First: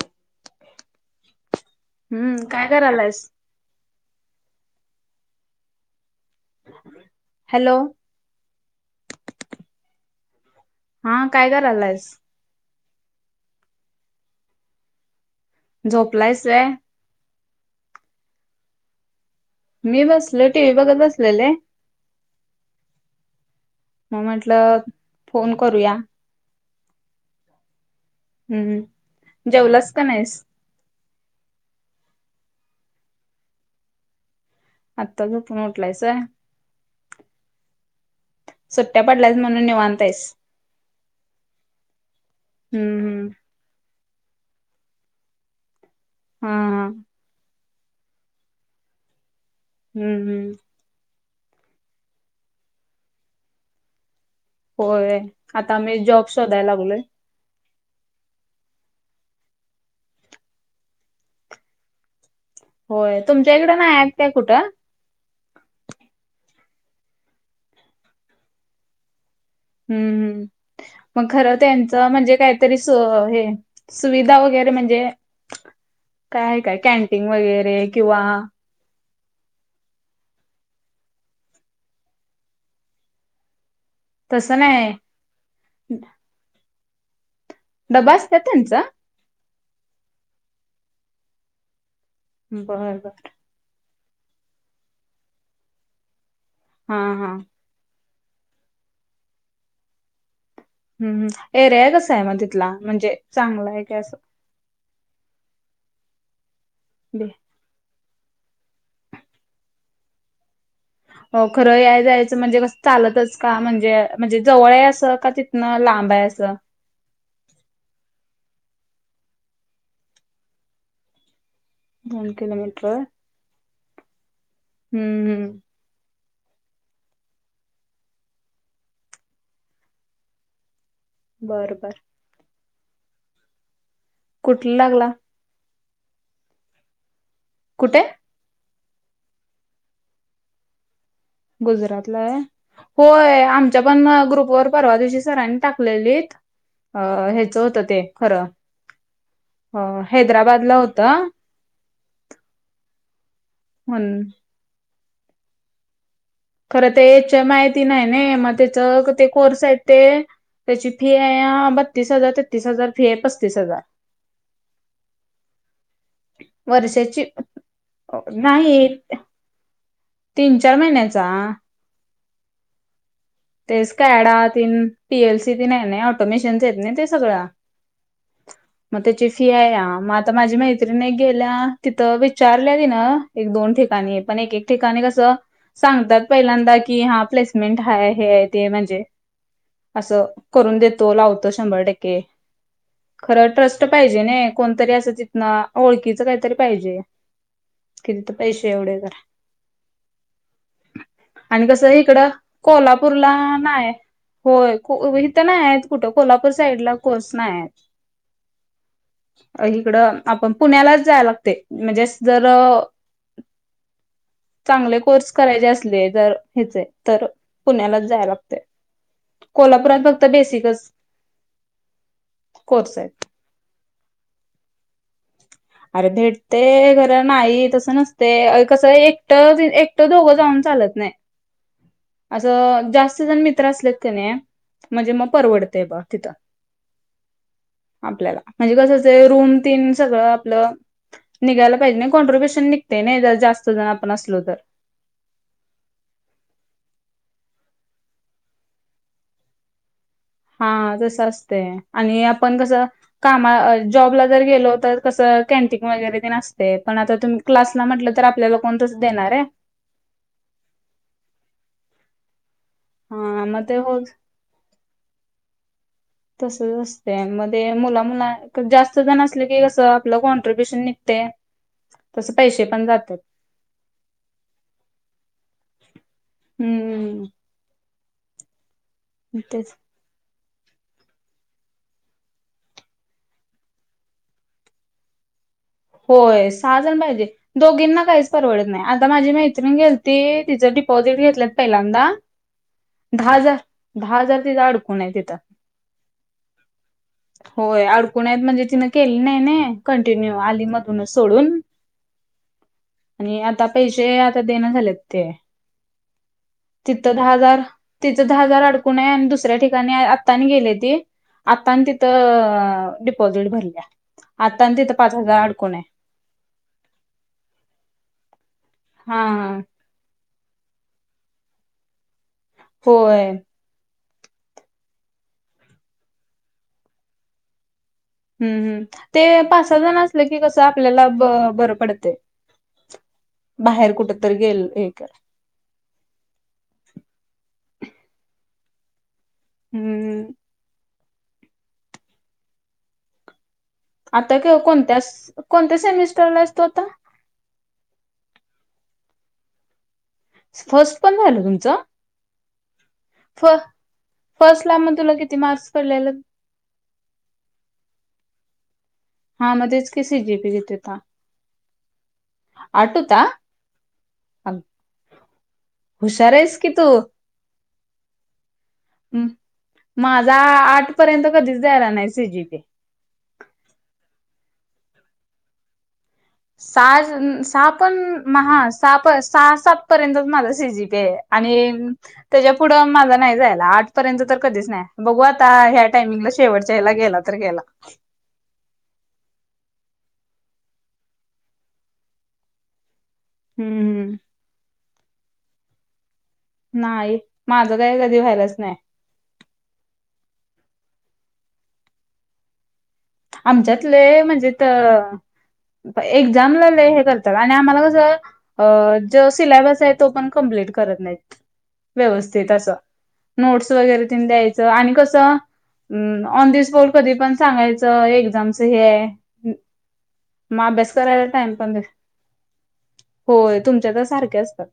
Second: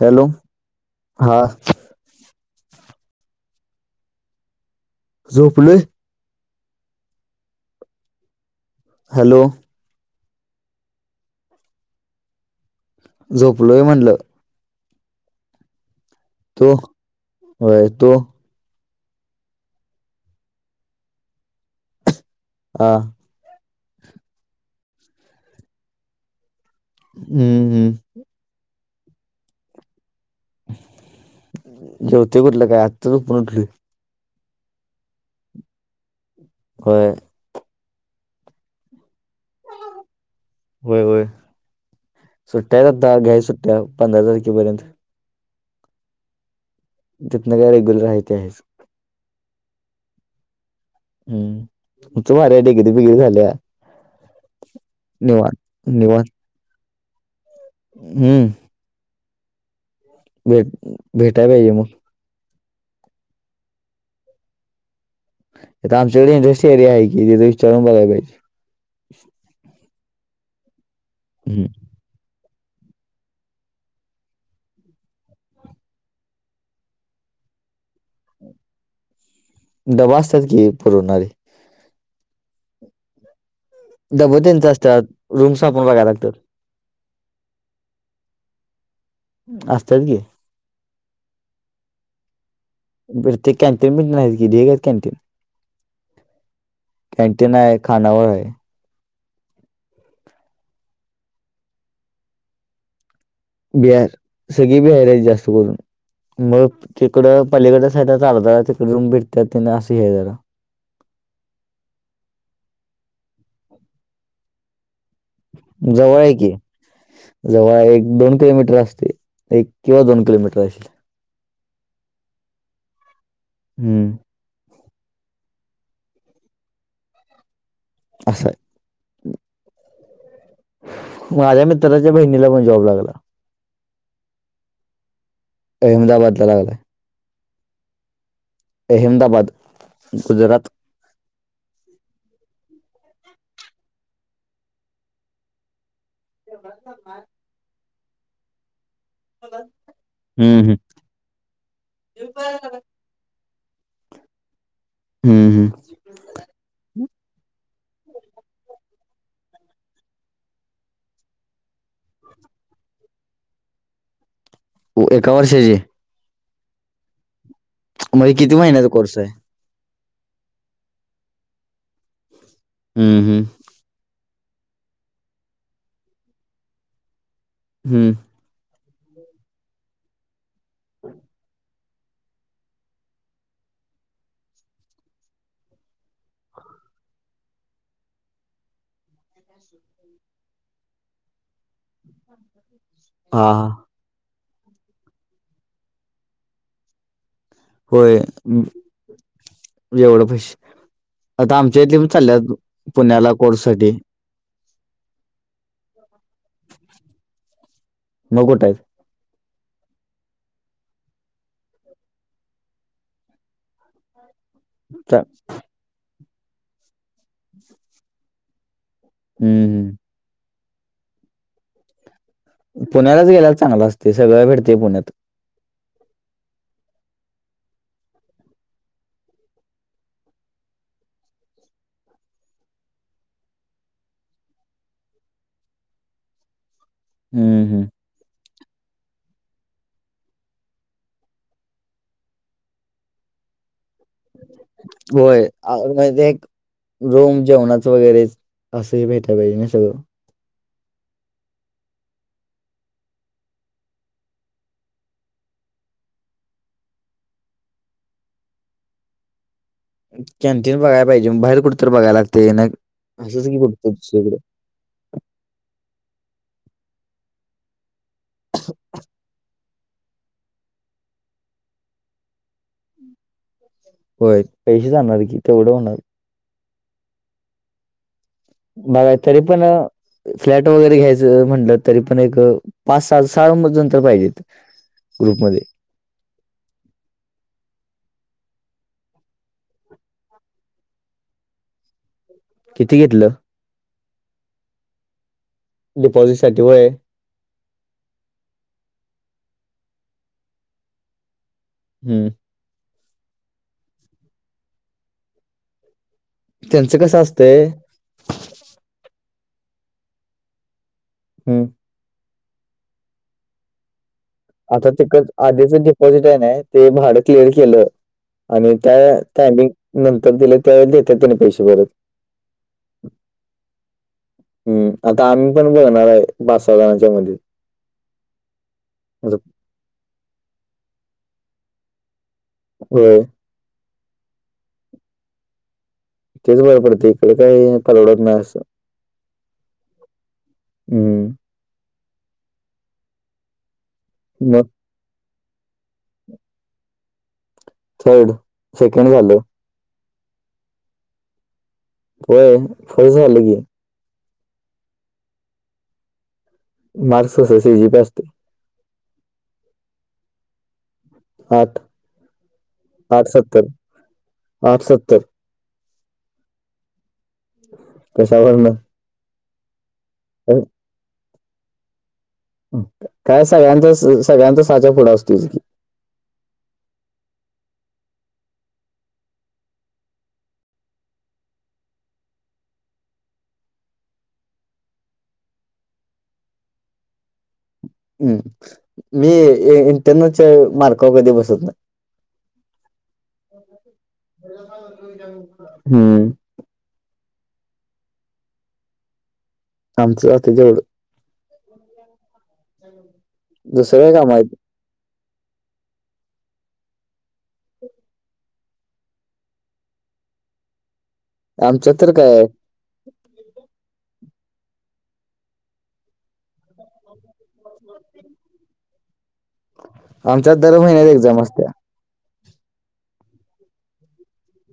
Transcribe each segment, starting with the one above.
Hello हा हम्म काय करायलायस झोपणे हॅलो हॅलो हा काय करलायस झोपलोय म्हटलं झोपलायस होय वोय तु मी बसलो टी व्ही बघत बसलेले हा मग म्हटलं फोन करूया हम्म हम्म हम्म जेवलास का नाहीस जेवते कठलं काय आत्ताच पण उठली आता झोपून उटलायस होय होय सुट्ट्या पडल्यास म्हणून निवांता येईस होय होय सुट्ट्याय आध हम्म हम्म घ्या सुट्ट्या पंधरा तारखेपर्यंत हा जितन काय रेगुलर आहे ते आहे च हम्म हम्म हम्म, तुमचं बरंय डिगिरी बिगेरी झाल्या. होय निवांत आता आम्ही निवांत जॉब शोधायला लागलोय हम्म भेट भेटायला ये मग? होय तुमच्या इकड नाही काय कुठं? आमच्याकडे इंडस्ट्रीएरिया आहे कि तिथं विचारून बगयला पाहिजे हम्म हम् मग खरं हो हम्म तरच म्हणजे काहीतरी सुविधा वगैरे म्हणजे काय आहे काय कॅन्टीन वगैरे किंवा डबा असतात की पुरवणारी डब तसं त्याचा नाही असतात रूम्स आपण बघायला लागतात डबा असतात त्यांचा असत्यात कि. बरं बरं ते कॅन्टीन पण नाही कि ढीग आहेत कॅन्टीन हा हा कॅन्टीन आहे. खानावळ आहे. हम् एरिया कस आहे मग तिथला, म्हणजे चांगला आहे काय बिहार असं सगळी बिहार आहेत जास्त करून मग बे तिकडं पलीकडडेच आहे शेतात तिकडे त्यांनी भेटतात ति असं हे जरा हो खरं या जायचं म्हणजे कसं चालतच का म्हणजे म्हणजे जवळ आहे असं. का तिथनं लांब जवळ आहे की असं जवळ एक दोन किलोमीटर असते एक किंवा दोन किलोमीटर असल दोन किलोमीटर. हम्म हम्म हम्म असं माझ्या बर बर मित्राच्या बहिणीला पण जॉब लागला. कुठला लागला? अहमदाबाद लागलाय. कुठे? अहमदाबाद गुजरात. गुजरातलाय होय, होय आमच्या पण ग्रुपवरर परवा दिवशी सरांनी टाकलेली अ ह्याच होत ते खरं अ, हम्म हैदराबादला हम्म होतं हम हम् हम् खरं तर याच्या माहिती नाही ना मग त्याच ते कोर्स आहेत ते त्याची फी आहे बत्तीस हजार, तेत्तीस हजार फी आहे पस्तीस हजार. एका वर्षाची? वर्षाची म्हणजे किती नाही महिन्याचा कोर्स आहे तीन चार महिन्याचा हम् हम् तेच कॅडा तीन पीएलसी तीन आहे ना ऑटोमेशन्स आहेत ना ते सगळं हम्म मग त्याची फी आहे या मग आता माझी मैत्री नाही गेल्या तिथं विचारल्या त ना एक दोन ठिकाणी पण एक एक ठिकाणी कसं सांगतात पहिल्यांदा की हा प्लेसमेंट हाय हे आहे ते म्हणजे असं करून देतो लावतो शंभर टक्के खरं हा हा ट्रस्ट पाहिजे न कोणतरी असं तिथन ओळखीच काहीतरी पाहिजे कि होय तिथं पैसे एवढे करा. जेवढं प आता आणि आमच्या कसं इथे इकडं चालल्यात पुण्याला कोल्हापूरला कोड नाही साठी होय इथं नाही आहेत कुठं कोल्हापूर साईडला कोर्स नाही आहेत मगकोटयत इकडं आपण पुण्यालाच जाय लागते म्हणजे जर चांगले चा- कोर्स करायचे असले जर ह्याचे तर पुण्यालाच जाय लागते हम्म हम्म. कोल्हापुरात फक्त बेसिकच कोर्स आहेत पुण्यालाच गेयला चांगलं असते सगळं भेटते पुण्यात अरे भेटते घर नाही तसं नसते कसं एकट एकट दोघं जाऊन चालत नाही [inaudible] असं जास्त जण मित्र असले त्याने म्हणजे मग परवडतेय बघ तिथं [inaudible] हम्म हम् आपल्याला म्हणजे कसंच रूम तीन सगळं आपलं निघायला पाहिजे नाही कॉन्ट्र्रीब्युशन निघते नाही जर जास्त जण आपण असलो तर होय म्ह एक रोम जेवणाच वगैरे असंही भेटय पाहिजे ना सगळं हा तसं असतेय आणि आपण कसं कामा जॉबला जर गेलो तर कसं कॅनटीन वगैरे ते नसते पण आता तुम क्लासला म्हटलं तर आपल्याला कोणतच देणार आहे कॅन्टीन बघाला पाहिजे बाहेर कुठं तररी बघाय लागते ना हा असंच की मग ते कुठतं हो दुसरीकडे तसच असते मध्ये मुला मुला जास्त जण असले की आपलं कॉन्ट्र्रीब्युशन निघते तस पैसे पण जातात हो पैसे सांी इ एवं होणार हम्मम बघा तरी पण तेच फ्लॅट वगैरे घ्यायचं म्हटलं तरी पण एक पाच सहा साल म नंतर पाहिजेत ग्रुपमध्ये होय सहाजण पाहिजे दोघींना काहीच परवडत नाही आता माझी मैत्रिण घेलती तिचं डिपॉझिट घेतलंत पहिल्यांदा किती घेतलं दहा हजार दहा हजार तिथ अडकून आहे तिथं डिपॉझिट साठी व होय अडकून आहेत म्हणजे तिनं केली नाही ना कंटिन्यू आली मधूनच सोडून हम्म आणि आता पैसे आता देणं झालेत ते त्यांचं तिथं कसं दहा हजार असतंय तिचं दहा हजार अडकून आहे आणि दुसऱ्या ठिकाणी आतानी गेले ती हं. आता आणि त डिपोसिझ्ट भरल्या तिथ पाच हजार अडकून आहे झिट आहे ते भाड क्लिअर केलं आणि हा त्या हा टिंग नंतर दिले त्यावे देतात त्यानी पैसे भरत होय हम्म आता आम्ही पण बघणार आहे पाच सहा जणांच्या मध्ये हम्म हम् ते असं पाच सहाजण असलं की कसं आपल्याला बरं पडते. हो बाहेर कुठ तरी गेल एक तेच बर पडते इकडे काही परलवडत नाही असं हम्म हम्म आता मग कोणत्या कोणत्या सेमिस्टरला असतो आता.. थर्ड सेकंड झालं... फर्स्ट पण झालं तुमचं.... होय वय फ झाला... फर्स्ट ला मग तुला किती मार्क्स पडलेला... मार्क्स कस सी जी पी असते... हा मध्येच की सी जी पी घेते होता... आठ... आठ होता हुशार आहेस की तू... पैसावर ना... ह् माझा आठ पर्यंत कधीच द्यायला नाही सी जी पी... काय सगळ्यांच सगळ्यांचा साचा फुडा असतो की.... सहा सहा पण म सहा पण सहा सात पर्यंत माझा सी जी पी आहे..... आणि... त्याच्या पुढं माझा नाही जायला आठ पर्यंत तर कधीच नाही बघू आता ह्या टायमिंगला शेवटच्या ह्याला गेला... तर गेला.... हम्म मी इंटरनेटच्या मार्कावर कधी बसत नाही.... हम् हम.... हम्म.. नाही माझं काही कधी व्हायरस नाही.... आमचं आ ते जवढं.... हो.... आमच्यातले म्हणजे त... एक्समला लेय हे करता आणि आम्हाला कसं... अ जो सिलाबस आहे तो पण कमप्लीट करत नाही आमच्यात तर काय आहे. व्यवस्थित अस... नोट्स वगैरे तेन द्यायचं आणि कसं ऑन द स्पॉट कधी पण सांगायचं एक्झामच हे आमच्यात मग दर अभ्यास महिन्यात करायला एक्झाम टाईम असत्या. पण... होय तुमच्या तर सारखे असतात....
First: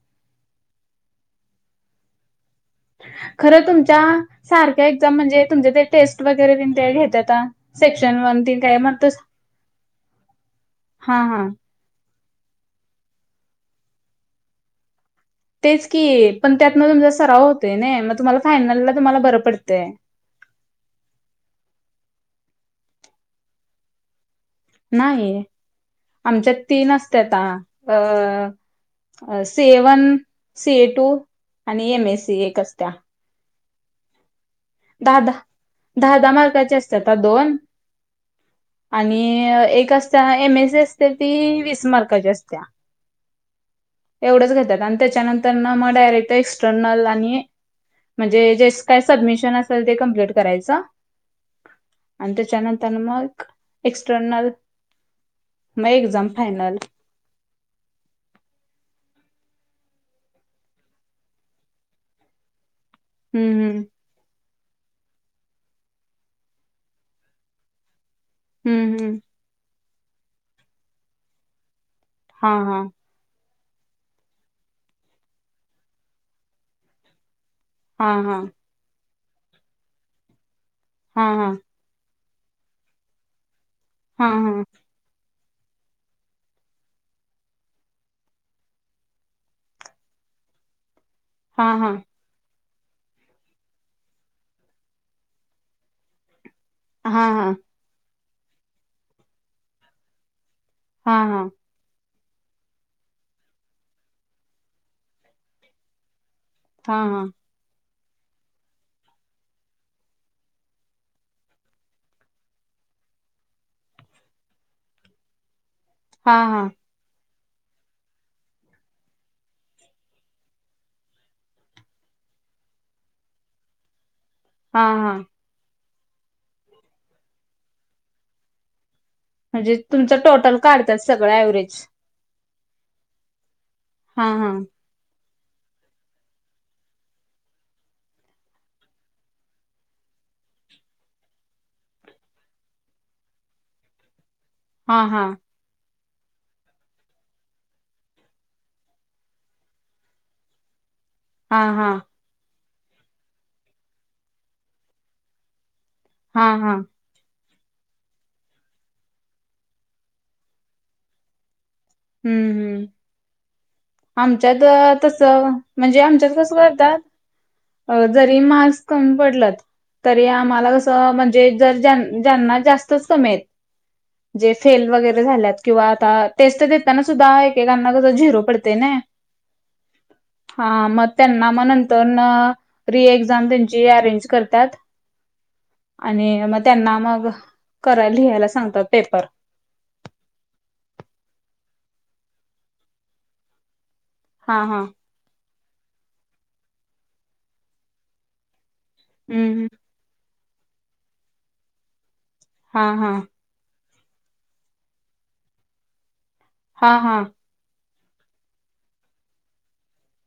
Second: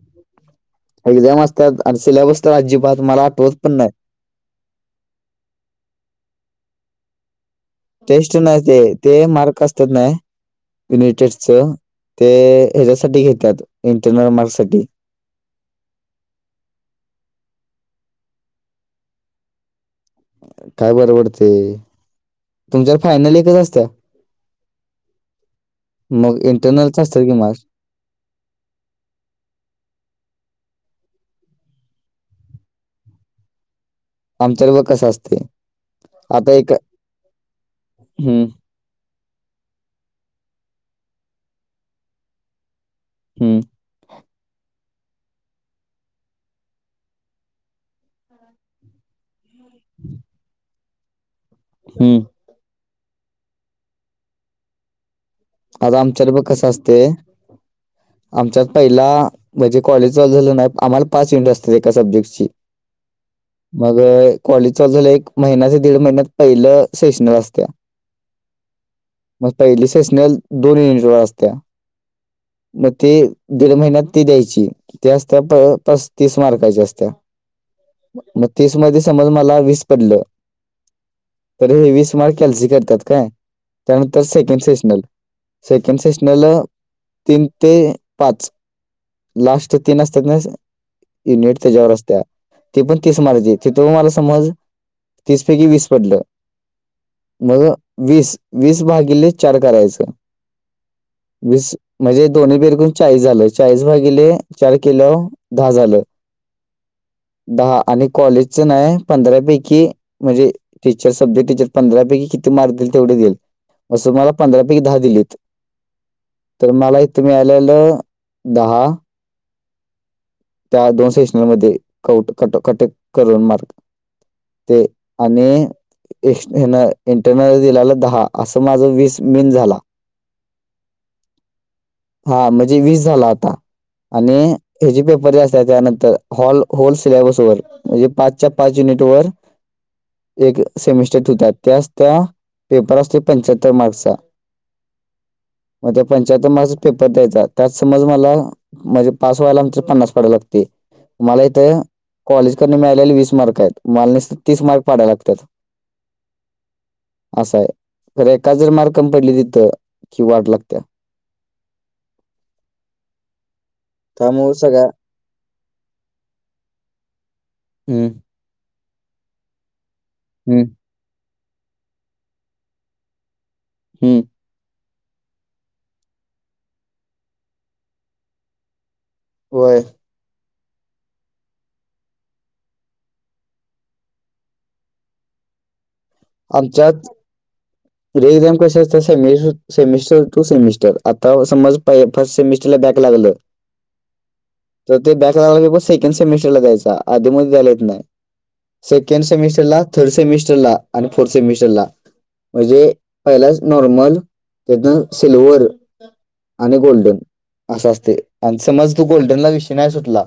एक्झाम असतात आणि सिलेबस तर अजिबात... मला आठवत खरं पण नाही. तुमच्या सारख्या एक्झाम म्हणजे तुमचे ते टेस्ट वगैरे घेतात... टेस्ट नाही ते ते मार्क असतात ना युनिट हा हा टेस्टच.... ते ह्याच्यासाठी घेतात इंटरनल मार्कससाठी.... तेच की पण त्यातन तुमचा सराव होतय ना मग तुम्हाला फायनलला तुम्हाला बरं पडतंय... काय बर पडतय तुमच्यात फायनल एकच असत्या... नाही मग आमच्यात तीन इंटरनलच असत असतात की आ मार्क्स. अ... अ से वन सी ए टू आणि एम एस सी एक असत्या. आमच्या बघ.... कसं दहा दहा असते. दहा दहा आता एक मार्काचे असत्याता आ दोन... हं, आणि एक असताना एम एस ए असते ती वीस मार्काची असते या... हम्म... एवढंच घेतात आणि त्याच्यानंतर ना मग डायरेक्ट एक्स्टर्नल आणि... म्हणजे ज का सबमिशन असे ते कम्प्लीट करायच... हम्म... तन म एक्स्टर्नल... आता आमच्याला बघ कसं असते आमच्यात पहिला.... म्हणजे कॉलेज चाल झालं नाही आम्हाला पाच युनिट असतात एका सब्जेक्टची... हम् हम.... मग कॉलेज चाल झालं एक महिनायाचे दीड महिन्यात पहिलं सेशन असत्या... हम्म हम्म... मग पहिली सेशनल दोन युनिट वर असत्या हां हां मग ते... दीड महिन्यात ती द्यायची, ती असत्या, प... पस्तीस मार्काची असत्या हां हां मग तीस मध्ये, समज मला वीस पडलं हा हा हे वीस मार्क कॅल्सी करत्यात काय, त्यानंतर हां सेकंड हां सेशनल सेकंड सेशनल, तीन ते पाच लास्ट तीन असतात ना... युनिट हां त्याच्यावर हां असत्या ते पण तीस मार्ज ए. तिथं मग मला समज, तीस पैकी वीस पडलं हां हां मग वीस... वीस भागिले चार करायचं... हां हां वीस म्हणजे दोन्ही [unintelligible] चाळीस झालं, चाळीस भागिले, चार किलो, दहा झालं हा हा दहा आणि कॉलेजचं नाय... पंधरापैकी म्हणजे, टीचर सब्जेक्टीचे पंधरा पैकी किती मार्क देईल तेवढे देईल. असं मला पंधरा पैकी दहा दिलीत... तर हां मला इथं मिळालेलं दहा त्या दोन सेशनमध्ये... कऊट, कट, कटं करून मार्क ते.. हां आणि इस... हीनं... इंटरनलने दिलेलं दहा असं माझं वीस मीन म्हणजे झाला तुमचं टोटल काढत्यात... सगळं एव्हरेज हा... म्हणजे वीस झालं आता, हां आणि हां हे जे, पेपर जे असत्यात, त्यानंतर, हॉल... होल सिलेबस वर म्हणजे पाचच्या पाच युनिट वर [unintelligible] एक सेमिस्टर ठिवतात... त्या असत्या... पेपर असतो पंच्याहत्तर मार्कचा हा हा मग त्या [unintelligible] पेपर द्यायचा, त्या समज मला, म्हणजे पास व्हायला आमचं पन्नास पडायला लागतंय मला हां इथं, हां कॉलेजकडनं मिळालेले वीस मार्क हायेत मला फक्त तीस मार्क पाडायला लागत्यात हा हा असं ए... तर एकाद जर मार्क कमी पडली तिथं, की वाट लागतीया हम्म... हम्म त्यामुळं सगळ्या आमच्यात तसं म्हणजे... आमच्यात कसं करतात, हम्म जरी मार्क्स कमी पडलत तरी... हम्म आम्हाला कसं, म्हणजे जर... ज्यां... ज्यांना जास्तच कमीेएत हुं. जे फेल वगैरे झाल्यात, किंवा आता टेस्ट देत त्यांना सुद्धा, एकेकांना कसं, झिरो पडतंय नं होय. हा, मग त्यांना मग नंतरनं रिएक्झाम त्यांची अरेंज करतात आणि मग त्यांना मग करा लिहायला रिएक्झाम कशी सांगतात असत्या... पेपर [unintelligible] सेमिस्टर टू सेमिस्टर, आता समज, फर्स्ट सेमिस्टरला बॅक लागलं हा हा तर ते बॅकला लागला की मग सेकंड सेमेस्टरला द्यायचा. आधी मधी द्यायला येत नाय... सेकंड हम्म सेमिस्टरला थर्ड सेमिस्टरला आणि फोर्थ सेमिस्टरला हा म्हणजे हा पहिलाच नॉर्मल... त्यातून सिल्वर आणि हा गोल्डन, हा असं असतंय. आणि समज तू गोल्डनला विषय नाई सुटला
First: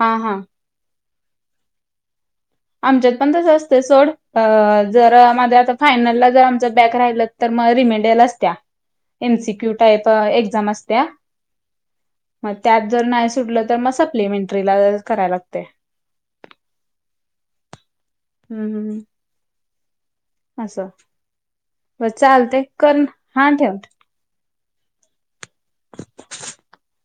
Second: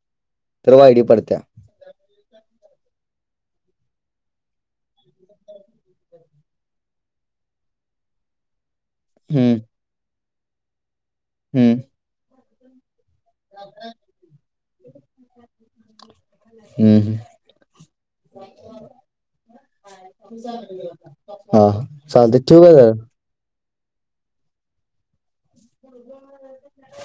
हा हा. तर वाय डी पडत्या. आमच्यात पण तसं असतं... सोड, अ... जर माझं आता फायनलला जर आमचं बॅक राहिलं तर मग [unintelligible] असत्या, हम्म एमसीक्यू टाईप एक्झाम असत्या हुं मग त्यात जर नाही सुटलं, तर मग सप्लिमेंट्रीला... करायला लागतंय हम्म! हम्!. हम् हम. हा चालते ठेव का तर? हां ठेवा. रिकामा ऑडिओ